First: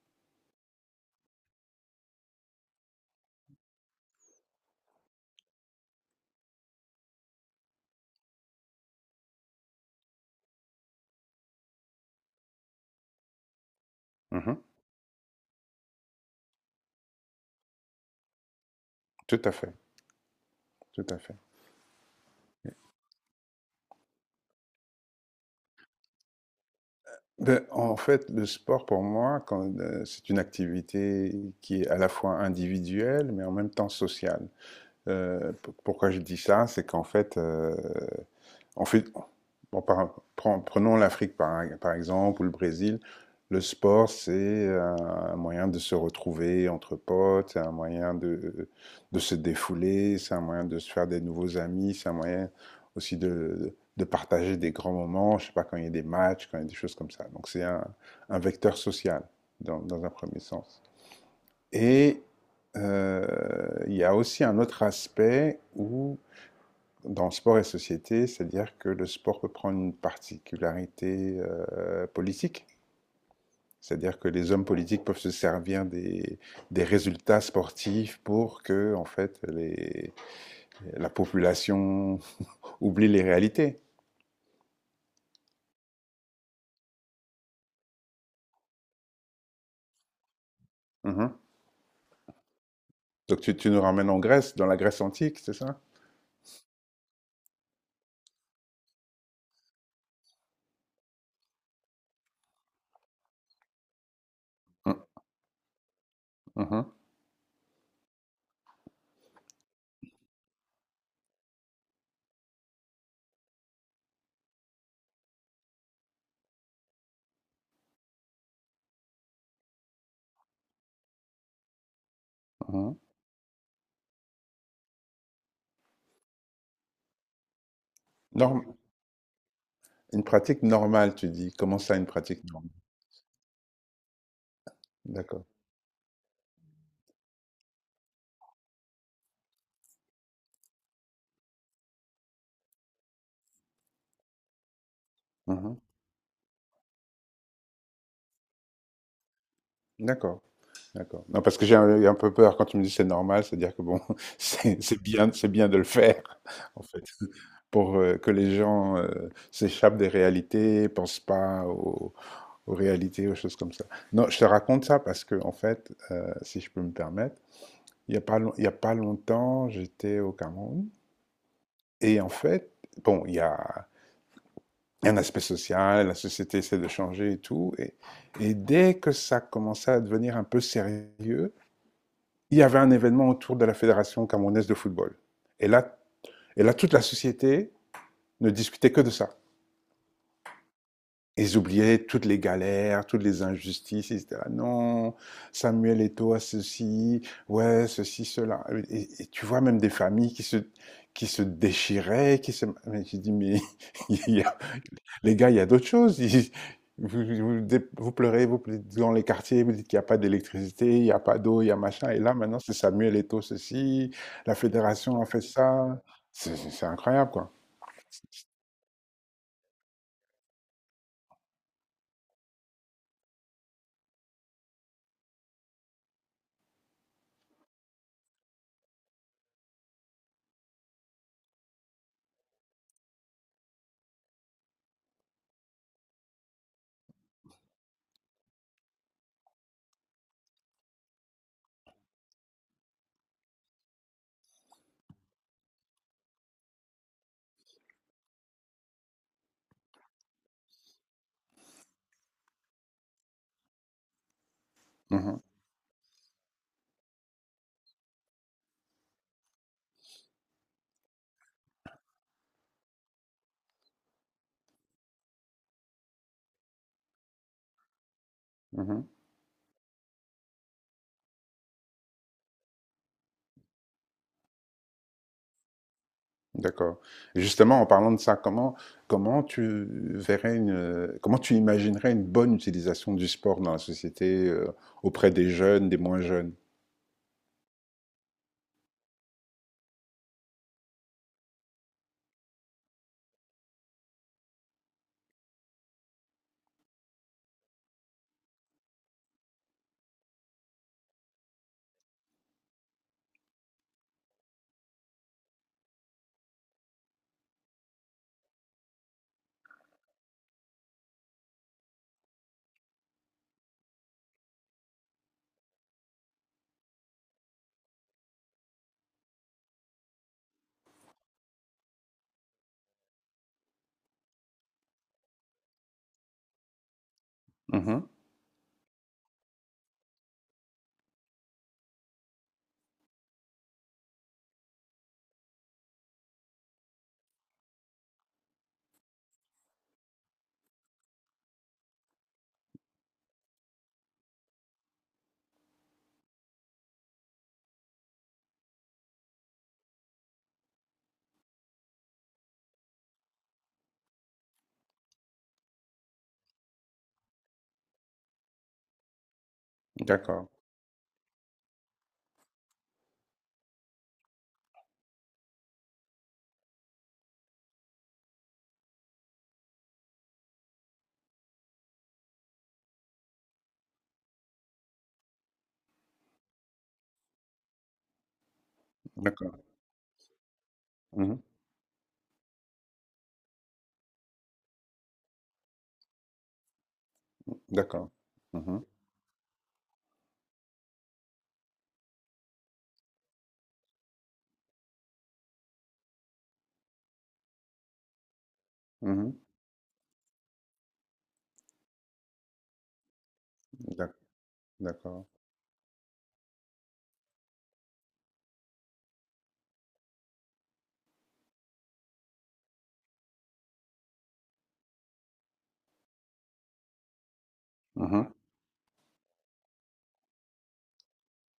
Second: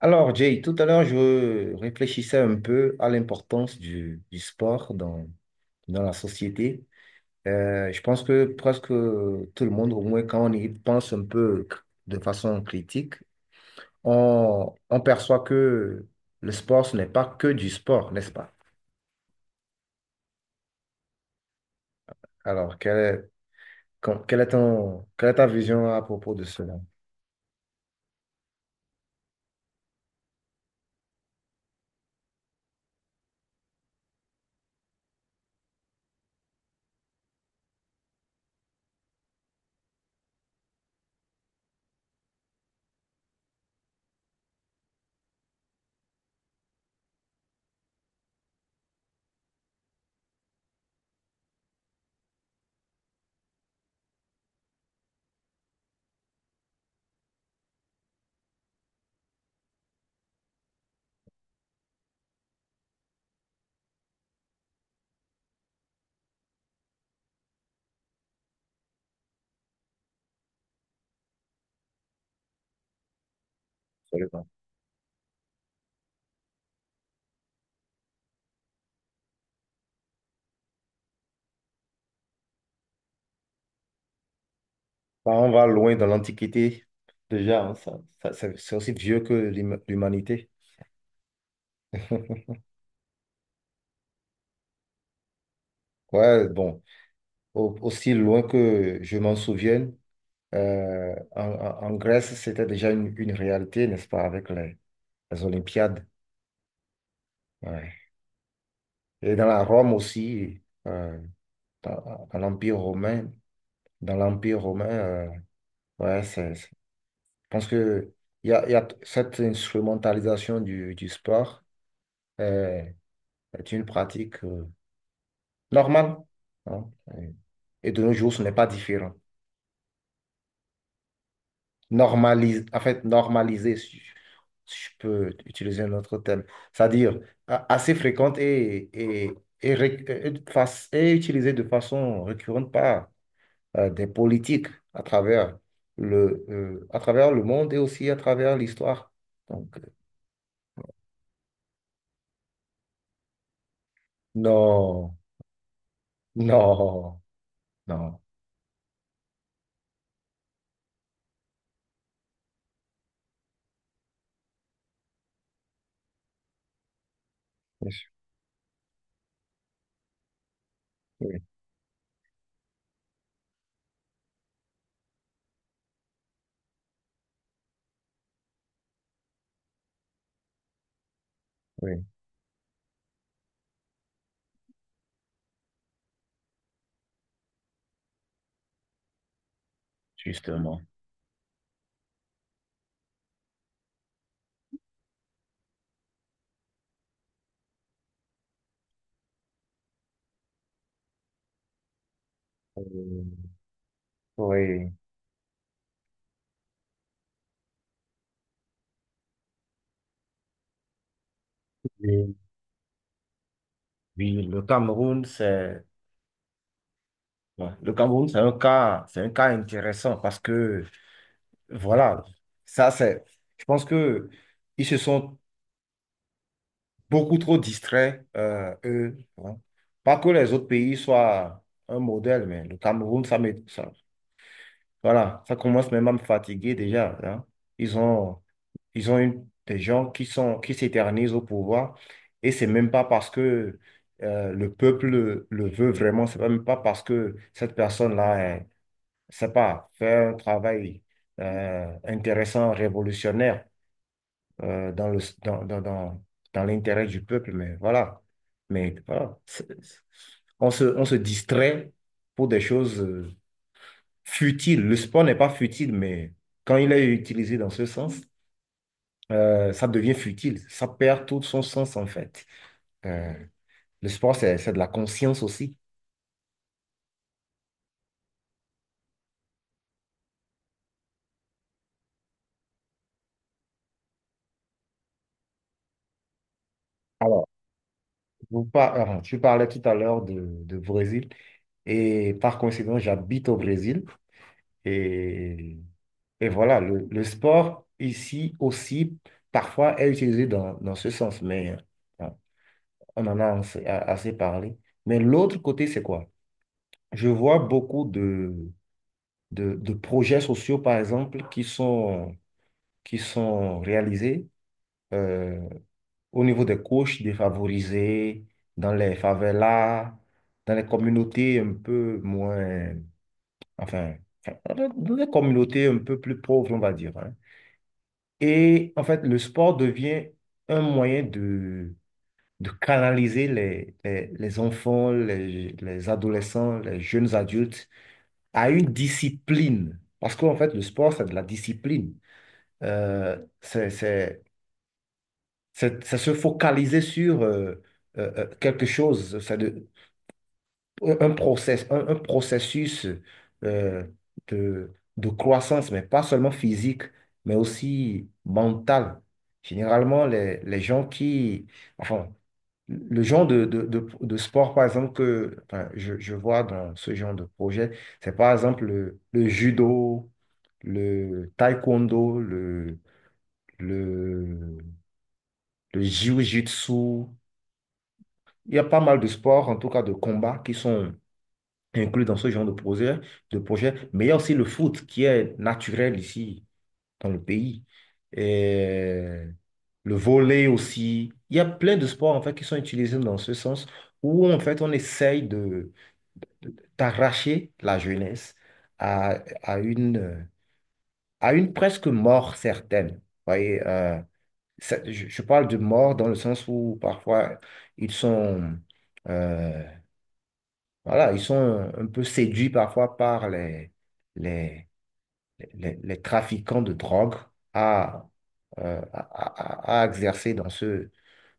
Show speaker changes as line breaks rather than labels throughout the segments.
Alors, Jay, tout à l'heure, je réfléchissais un peu à l'importance du sport dans la société. Je pense que presque tout le monde, au moins quand on y pense un peu de façon critique,
Mhm.
on perçoit que le sport, ce n'est pas que du sport, n'est-ce pas?
Tout à fait, tout à fait.
Alors, quelle est quelle est ta vision à propos de cela?
En fait, le sport pour moi, c'est une activité qui est à la fois individuelle, mais en même temps sociale. Euh, pourquoi je dis ça? C'est qu'en fait, en fait bon, par- prenons l'Afrique par exemple ou le Brésil. Le sport, c'est un moyen de se retrouver entre potes, c'est un moyen de se défouler, c'est un moyen de se faire des nouveaux amis, c'est un moyen aussi de partager des grands moments, je ne sais pas, quand il y a des matchs, quand il y a des choses comme ça. Donc c'est un vecteur social dans un premier sens. Et il y a aussi un autre aspect où, dans sport et société, c'est-à-dire que le sport peut prendre une particularité politique. C'est-à-dire que
Absolument.
les hommes politiques peuvent se servir des résultats sportifs pour que, en fait, la population oublie les réalités.
Bah, on va loin dans l'Antiquité, déjà, hein, c'est aussi vieux que l'humanité.
Mhm. Donc tu nous ramènes en Grèce, dans la Grèce antique, c'est ça?
Ouais, bon. Aussi loin que je m'en souvienne, en Grèce, c'était déjà une réalité, n'est-ce pas, avec
Mm,
les Olympiades.
mhm,
Ouais. Et dans la Rome aussi, euh, dans l'Empire romain, dans l'Empire romain, euh, ouais, c'est, c'est- je pense que il y a, cette instrumentalisation du sport euh,
mhm.
est une pratique normale. Hein. Et de nos jours, ce n'est pas
Norm-
différent.
une pratique normale, tu dis. Comment ça, une pratique
Normaliser,
normale?
en fait, normaliser, si si je peux
D'accord.
utiliser un autre terme, c'est-à-dire assez fréquente et et utilisée de façon récurrente par des politiques à travers
Mmh.
à travers le monde et aussi à travers l'histoire. Donc, euh,
D'accord, d'accord. Non, parce que j'ai un peu peur quand tu me dis: «C'est normal», c'est-à-dire que bon, c'est
non,
bien de le faire, en fait,
non,
pour,
non.
que les gens, s'échappent des réalités, pensent pas aux réalités, aux choses comme ça. Non, je te raconte ça parce que en fait, si je peux me permettre,
Oui,
il y a pas long il y a pas longtemps, j'étais au Cameroun.
oui,
Et en fait, bon, il y a un aspect social, la société essaie de changer et tout. Et dès que ça commençait à devenir un peu sérieux,
oui,
il y avait un événement autour de la Fédération camerounaise de football. Et là, et là toute la société ne discutait que de ça.
justement.
Ils oubliaient toutes les galères, toutes les injustices. Ils disaient ah non, Samuel Eto'o a ceci, ouais, ceci, cela. Et tu vois même des familles qui se déchiraient, qui se. Mais je dis
Euh,
mais il y a
oui,
les gars, il y a d'autres choses. Vous, vous- Vous pleurez, vous dites dans les quartiers, vous dites qu'il n'y a pas d'électricité, il n'y a pas d'eau, il y a machin. Et là,
oui,
maintenant, c'est Samuel Eto'o ceci,
oui,
la
le
fédération
Cameroun,
a fait
c'est...
ça. C'est incroyable, quoi.
Ouais. Le Cameroun, c'est un cas intéressant parce que, voilà, ça c'est, je pense que ils se sont beaucoup trop distraits, eux. Hein. Pas que les autres pays soient un modèle, mais le Cameroun, voilà, ça commence même à me fatiguer déjà. Hein. Ils ont, ils ont des gens qui sont, qui s'éternisent au pouvoir et c'est même pas parce que le peuple le veut vraiment, c'est même pas parce que cette personne-là c'est pas, faire un travail intéressant, révolutionnaire dans le,
Mhm,
dans, dans, dans, dans l'intérêt du peuple, mais voilà. Mais voilà, on se distrait pour des choses futiles. Le sport n'est pas futile, mais quand il est utilisé dans ce sens,
mhm.
ça devient futile. Ça perd tout son sens, en fait. Euh, Le sport, c'est de la conscience aussi.
D'accord. Et justement, en parlant de ça, comment tu verrais une, comment tu imaginerais une bonne utilisation du sport dans la société, auprès des jeunes, des moins jeunes?
Alors, tu parlais tout à l'heure de Brésil et par coïncidence, j'habite au Brésil et, et voilà, le sport ici aussi parfois est utilisé dans ce sens, mais on en a assez parlé. Mais l'autre côté, c'est quoi? Je vois beaucoup de projets sociaux, par exemple, qui sont réalisés euh, au niveau des couches défavorisées, dans les favelas, dans les communautés un peu moins... Enfin, enfin, dans les communautés un peu plus pauvres, on va dire. Hein.
Mhm.
Et en fait, le sport devient un moyen de canaliser les enfants, les adolescents, les jeunes adultes à une discipline. Parce qu'en fait, le sport, c'est de la discipline. Euh, c'est, c'est, c'est se focaliser sur quelque chose, c'est un processus euh, de croissance, mais pas seulement physique, mais aussi mentale. Généralement,
D'accord,
les gens qui, enfin, le genre de sport, par exemple, que je vois dans ce genre de projet, c'est par exemple le judo, le taekwondo, le, le jiu-jitsu. Il y a pas mal de
d'accord,
sports, en tout cas de combats, qui sont
Mhm,
inclus dans ce genre de projet, de projet. Mais il y a aussi le foot qui est naturel ici, dans le pays.
d'accord, Mhm.
Et le volley aussi. Il y a plein de sports, en fait, qui sont utilisés dans ce sens où, en fait, on essaye de t'arracher la jeunesse à,
Mhm.
à une, à une presque mort certaine. Vous voyez,
D'ac- d'accord.
je parle de mort dans le sens où parfois ils sont, euh, voilà, ils sont un peu séduits parfois par les, les trafiquants de drogue à,
Mhm.
à exercer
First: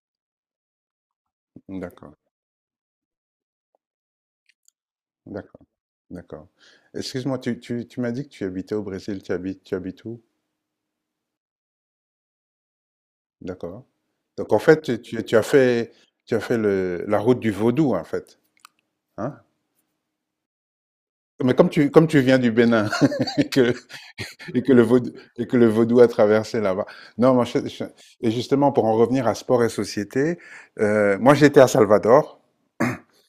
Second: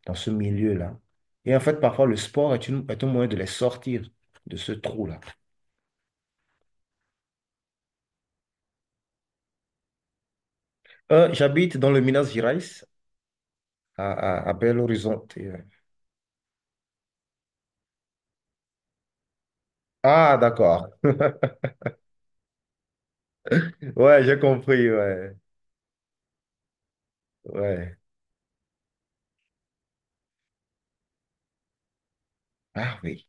dans ce milieu-là. Et en fait, parfois, le
D'accord,
sport est un moyen de les sortir de ce trou-là.
d'accord, d'accord. Excuse-moi, tu m'as dit que tu habitais au Brésil, tu habites où?
J'habite dans le Minas Gerais.
D'accord.
À
Donc en fait,
Belo Horizonte.
tu as
Ouais.
fait, tu as fait la route du vaudou, en fait. Hein?
Ah, d'accord.
Mais comme tu viens du Bénin et que,
Ouais, j'ai compris, ouais.
et que le vaudou a traversé là-bas. Non,
Ouais.
et justement, pour en revenir à sport et société, moi j'étais à Salvador.
Ah oui,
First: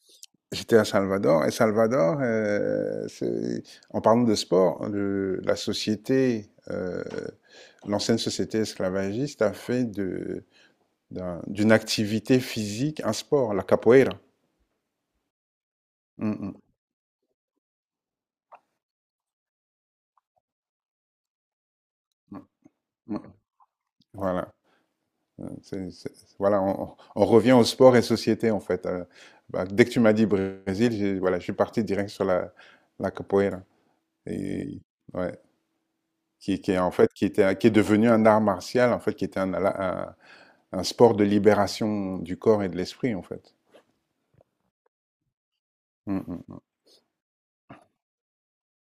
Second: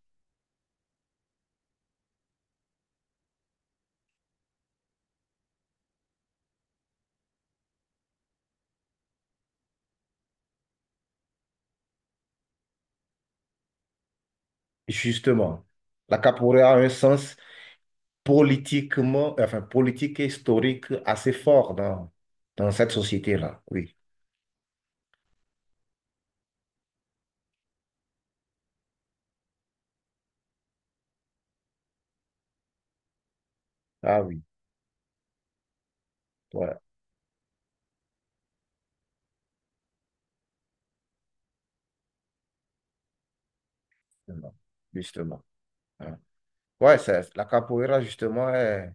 J'étais à Salvador. En parlant de sport, la société. L'ancienne société esclavagiste a fait de d'une activité physique un sport, la capoeira.
justement, la
Mmh
capoeira a un sens politiquement, enfin politique et historique assez fort dans cette
mh. Ouais.
société-là, oui.
Voilà. C'est Voilà, on revient au sport et société, en fait, bah, dès que tu m'as dit Brésil, j'ai voilà, je suis parti direct sur la capoeira.
Ah oui,
Et ouais, qui est,
ouais,
en fait, qui est devenu un art martial, en fait, qui était un un sport de libération du corps et de l'esprit, en fait.
justement. Justement. Hein.
Mmh mh.
Ouais, c'est- la capoeira, justement, est,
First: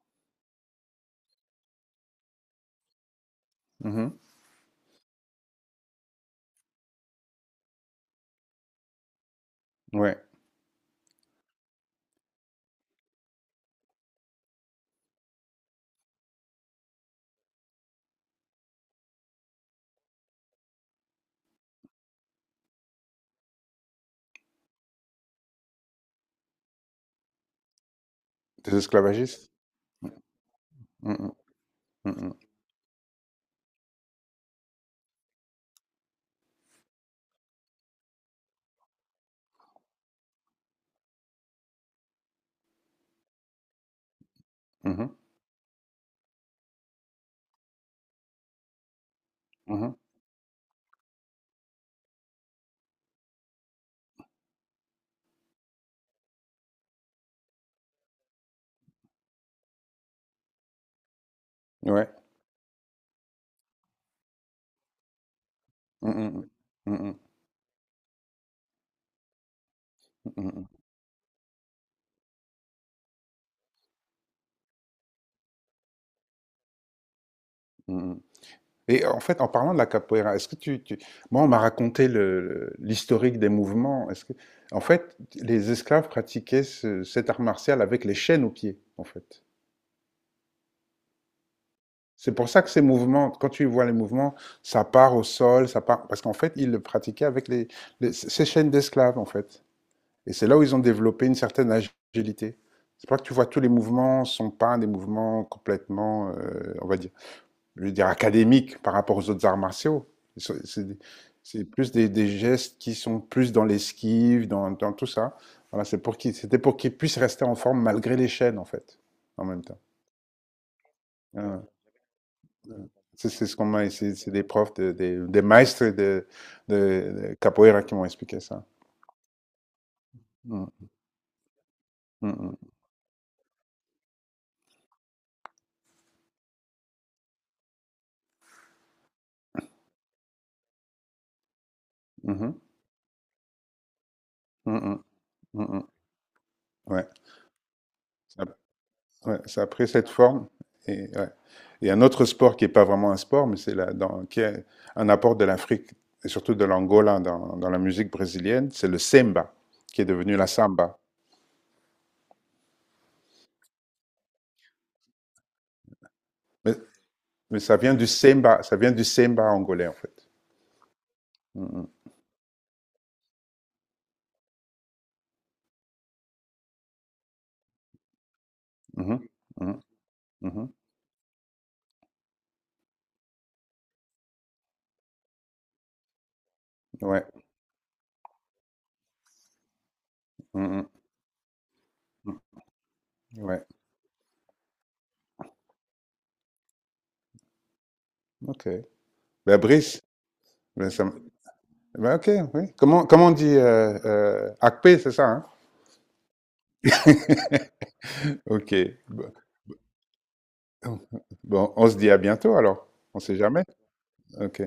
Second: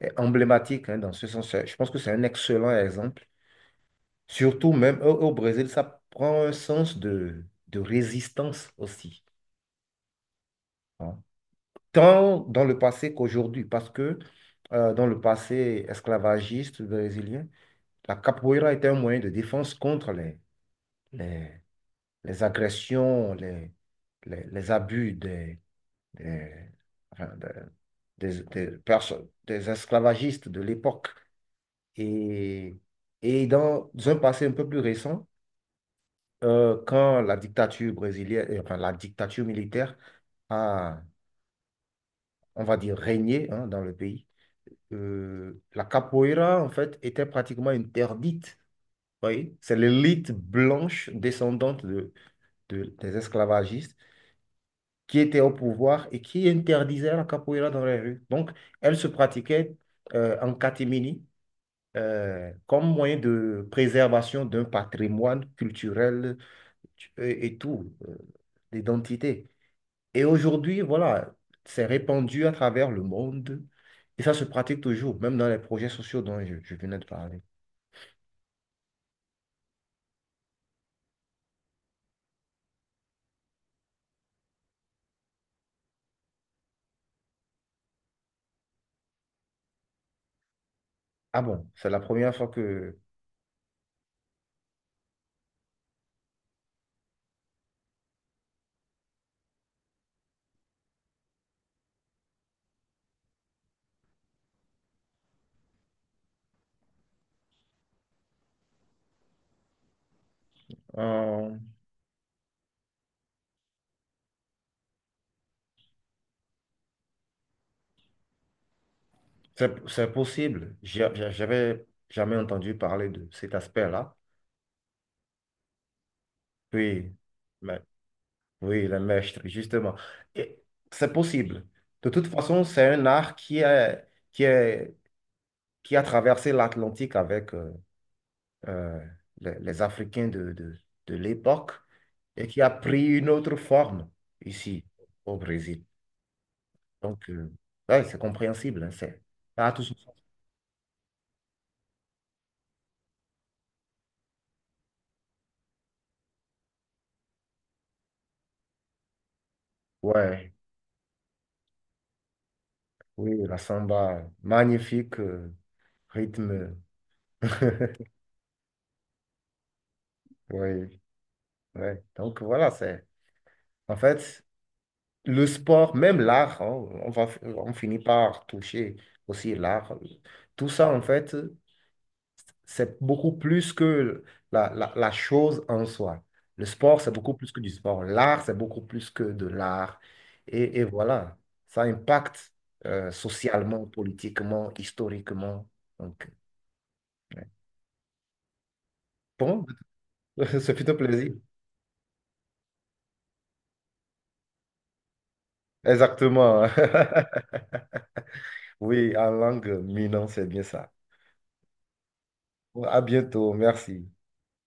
est emblématique, hein, dans ce sens. Je pense que c'est un excellent exemple.
Mmh
Surtout même au Brésil, ça prend un sens de résistance aussi.
mh. Ouais,
Hein. Tant dans le passé qu'aujourd'hui, parce que dans le passé esclavagiste brésilien, la capoeira était un moyen de défense contre les, les agressions, les abus des, enfin, de-
des esclavagistes.
des esclavagistes de l'époque.
Mmh mh. Mmh mh.
Et, et dans un passé un peu plus récent, quand la dictature brésilienne, enfin, la dictature militaire a, on va dire, régné, hein, dans le pays,
Mmh mh.
la capoeira, en fait, était pratiquement interdite. Vous voyez, c'est
Mmh.
l'élite blanche descendante des esclavagistes qui était au pouvoir et qui interdisait la capoeira dans les rues. Donc, elle se pratiquait en catimini,
Ouais.
comme moyen de préservation d'un patrimoine
Mmh, mmh,
culturel
mmh. Mmh, mmh,
et l'identité. Et
mmh, mmh,
aujourd'hui, voilà, c'est répandu à travers le monde. Et ça se pratique toujours, même dans les projets sociaux dont je venais de parler.
mmh. Mmh, mmh. Et en fait, en parlant de la capoeira, est-ce que tu- Moi, on m'a raconté l'historique des mouvements. Est-ce que... En fait, les esclaves pratiquaient cet art martial avec les chaînes aux pieds, en fait.
Ah bon, c'est la
C'est
première fois
pour ça que ces
que
mouvements, quand tu vois les mouvements, ça part au sol, ça part... Parce qu'en fait, ils le pratiquaient avec ces chaînes d'esclaves, en fait. Et c'est là où ils ont développé une certaine agilité. C'est pour ça que tu vois tous les mouvements sont pas des mouvements complètement, on va dire, je veux dire, académiques par rapport aux autres arts martiaux. C'est c'est-
euh,
c'est plus des gestes qui sont plus dans l'esquive, dans tout ça. Voilà, c'était pour qu'ils puissent rester en forme malgré les chaînes, en fait, en même temps.
c'est c'est possible.
Voilà.
J'avais jamais entendu parler de
C'est
cet
Ce qu'on m'a,
aspect-là.
c'est des profs, des maîtres
Oui,
de
mais
capoeira qui m'ont expliqué ça.
oui, le mestre, justement. Et
Mm.
c'est possible. De toute
Mm,
façon,
mm.
c'est un art qui est, qui a traversé l'Atlantique avec euh, les Africains de l'époque et
Mhm.
qui a pris une autre forme
Mm,
ici
mm.
au
Mm,
Brésil.
mm. Ouais.
Donc, euh, ouais, c'est compréhensible, hein,
Ouais, ça
ça
a
a tout
pris
son
cette
sens.
forme. Et, ouais. Et un autre sport qui n'est pas vraiment un sport, mais qui est un apport de l'Afrique, et surtout de l'Angola dans, dans la musique brésilienne, c'est le semba, qui est devenu la
Ouais.
samba.
Oui, la samba, magnifique
Mais,
rythme.
mais ça vient du semba, ça vient du semba angolais, en fait.
Oui,
Mhm,
ouais. Donc voilà, c'est en fait le sport, même l'art, hein, on finit par toucher
mhm,
aussi
mhm,
l'art. Tout
mhm.
ça, en fait, c'est beaucoup plus que la chose en soi. Le sport, c'est
Ouais,
beaucoup plus que du sport. L'art, c'est beaucoup plus que de l'art. Et
mhm,
voilà, ça impacte
ouais,
socialement, politiquement, historiquement. Donc,
ok. Ben,
bon,
Brice,
ce fut
ben,
un
ça m-
plaisir.
ben, ok, oui. Comment on dit Akpé, c'est ça, hein?
Exactement.
Ok.
Oui, en
Bon,
langue minant, c'est bien ça.
bon, on se dit à bientôt alors.
À
On sait
bientôt,
jamais.
merci.
Ok.